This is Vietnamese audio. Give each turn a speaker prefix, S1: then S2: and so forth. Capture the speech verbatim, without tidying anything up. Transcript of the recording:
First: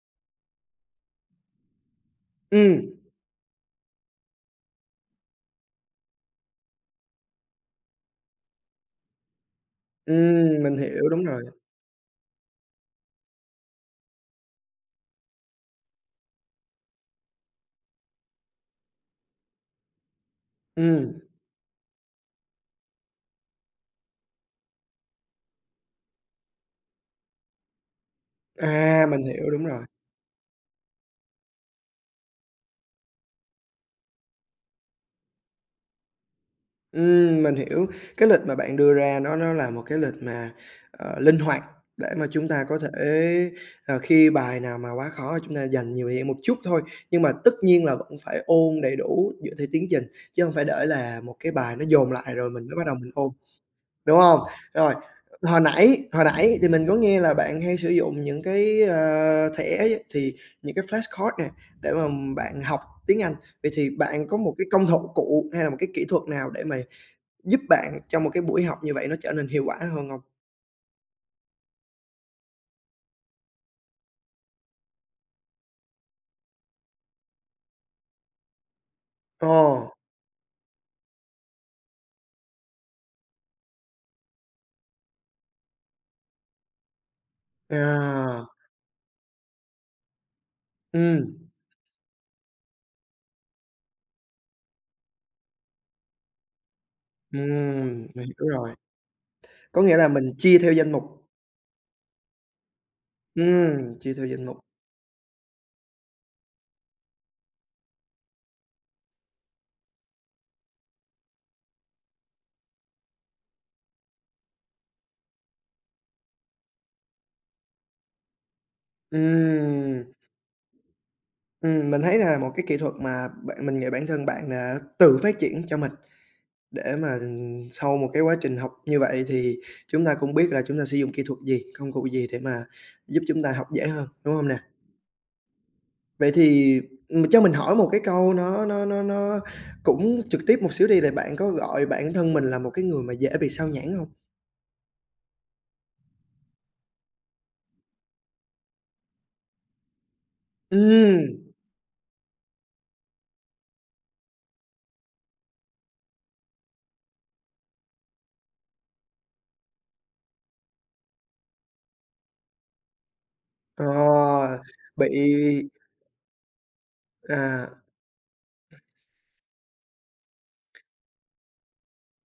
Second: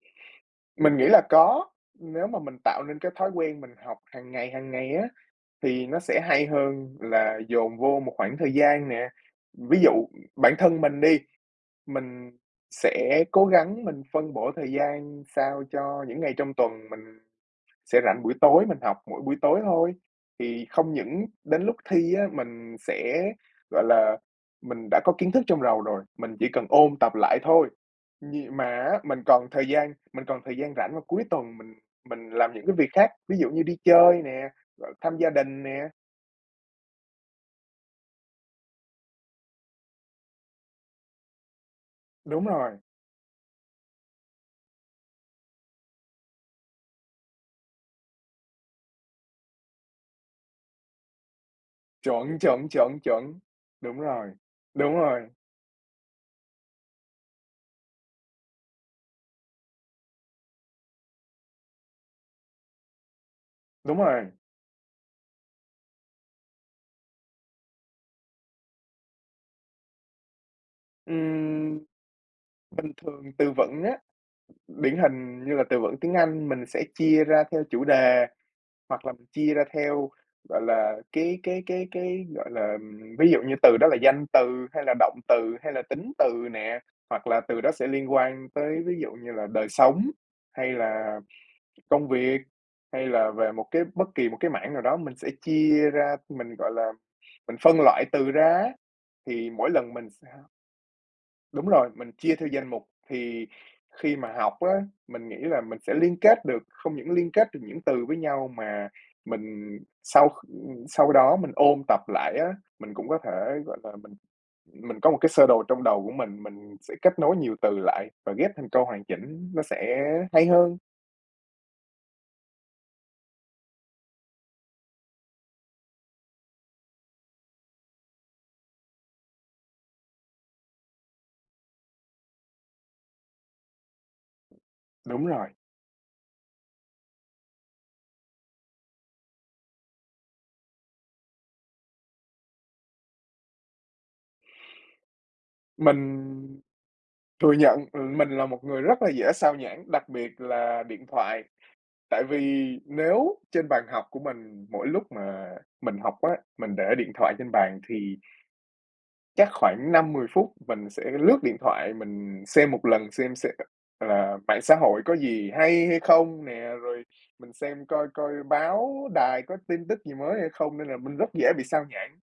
S1: Mình nghĩ là có, nếu mà mình tạo
S2: Ừm.
S1: nên cái thói quen mình học hàng ngày, hàng ngày á, thì nó sẽ hay hơn là dồn vô một khoảng thời gian nè. Ví dụ bản
S2: Ừm, mình
S1: thân mình
S2: hiểu,
S1: đi,
S2: đúng rồi.
S1: mình sẽ cố gắng mình phân bổ thời gian sao cho những ngày trong tuần mình sẽ rảnh buổi tối, mình học mỗi buổi tối thôi. Thì không
S2: Ừm.
S1: những đến lúc thi á, mình sẽ, gọi là mình đã có kiến thức trong đầu rồi, mình chỉ cần ôn tập lại thôi. Nhì mà á
S2: À.
S1: mình
S2: Mình
S1: còn
S2: hiểu, đúng
S1: thời
S2: rồi.
S1: gian mình còn thời gian rảnh vào cuối tuần mình mình làm những cái việc khác, ví dụ như đi chơi nè, rồi thăm gia đình nè.
S2: Ừm, mình hiểu, cái lịch mà bạn đưa ra nó nó là một cái lịch mà, ờ, linh hoạt để mà
S1: Đúng
S2: chúng ta
S1: rồi.
S2: có thể, à, khi bài nào mà quá khó chúng ta dành nhiều thời gian một chút thôi. Nhưng mà tất nhiên là vẫn phải ôn đầy đủ dựa theo tiến trình, chứ hông phải để là một cái bài nó dồn lại
S1: Chuẩn,
S2: rồi mình
S1: chuẩn,
S2: mới bắt đầu
S1: chuẩn,
S2: mình ôn,
S1: chuẩn. Đúng
S2: đúng
S1: rồi,
S2: hông? Rồi,
S1: đúng rồi.
S2: hồi nãy, hồi nãy thì mình có nghe là bạn hay sử dụng những cái, ờ, thẻ thì những cái flash card nè để mà bạn học tiếng Anh, vậy thì
S1: Đúng
S2: bạn
S1: rồi.
S2: có một cái công họng cụ hay là một cái kỹ thuật nào để mà giúp bạn cho một cái buổi học như vậy nó trở nên hiệu quả hơn hông?
S1: Ừm. Bình thường từ vựng á, điển hình như là từ vựng tiếng Anh mình sẽ chia ra theo chủ đề, hoặc là mình chia ra
S2: Ồ!
S1: theo, gọi là, cái cái cái cái, gọi là, ừm ví dụ như từ đó là danh từ hay là động từ hay là tính từ nè, hoặc là từ đó sẽ liên quan
S2: À.
S1: tới ví dụ như là đời sống, hay là
S2: Ừm.
S1: công việc, hay là về một cái bất kỳ một cái mảng nào đó mình sẽ chia ra, mình, gọi là, mình phân loại
S2: Ừm, mình
S1: từ
S2: hiểu
S1: ra á,
S2: rồi.
S1: thì mỗi
S2: Có
S1: lần
S2: nghĩa là
S1: mình sẽ
S2: mình chia theo danh mục?
S1: Đúng rồi, mình chia theo danh mục thì
S2: Ừm, chia
S1: khi
S2: theo
S1: mà
S2: danh
S1: học
S2: mục.
S1: á mình nghĩ là mình sẽ liên kết được, không những liên kết được những từ với nhau mà mình sau, ừm, sau đó mình ôn tập lại á, mình cũng có thể, gọi là, mình mình có một cái sơ đồ trong đầu của mình, mình sẽ kết nối nhiều từ lại và ghép thành câu hoàn chỉnh nó sẽ
S2: Ừm.
S1: hay hơn.
S2: Ừm, mình thấy là một cái kỹ thuật mà bạn mình nghĩ bản thân bạn đã tự phát triển cho mình, để mà sau một cái quá trình học như vậy thì chúng ta cũng biết là chúng ta sử dụng kỹ thuật gì, công cụ gì để mà giúp chúng ta học dễ hơn, đúng hông nè?
S1: Đúng rồi.
S2: Vậy thì, ừm, cho mình hỏi một cái câu nó nó nó nó cũng trực tiếp một xíu đi là bạn có gọi bản thân mình là một cái người mà dễ bị sao nhãng hông?
S1: Mình thừa nhận, ừ, mình là một người rất là dễ sao nhãng, đặc biệt là điện thoại.
S2: Ừm.
S1: Tại vì nếu trên bàn học của mình mỗi lúc mà mình học á, mình để điện thoại trên bàn thì chắc khoảng năm mười phút mình sẽ lướt điện thoại mình xem một lần, xem xe
S2: Ờ,
S1: là mạng xã hội
S2: bị
S1: có gì hay, hay không nè, rồi mình
S2: À.
S1: xem coi coi báo đài có tin tức gì mới hay không, nên là mình rất dễ bị sao nhãng.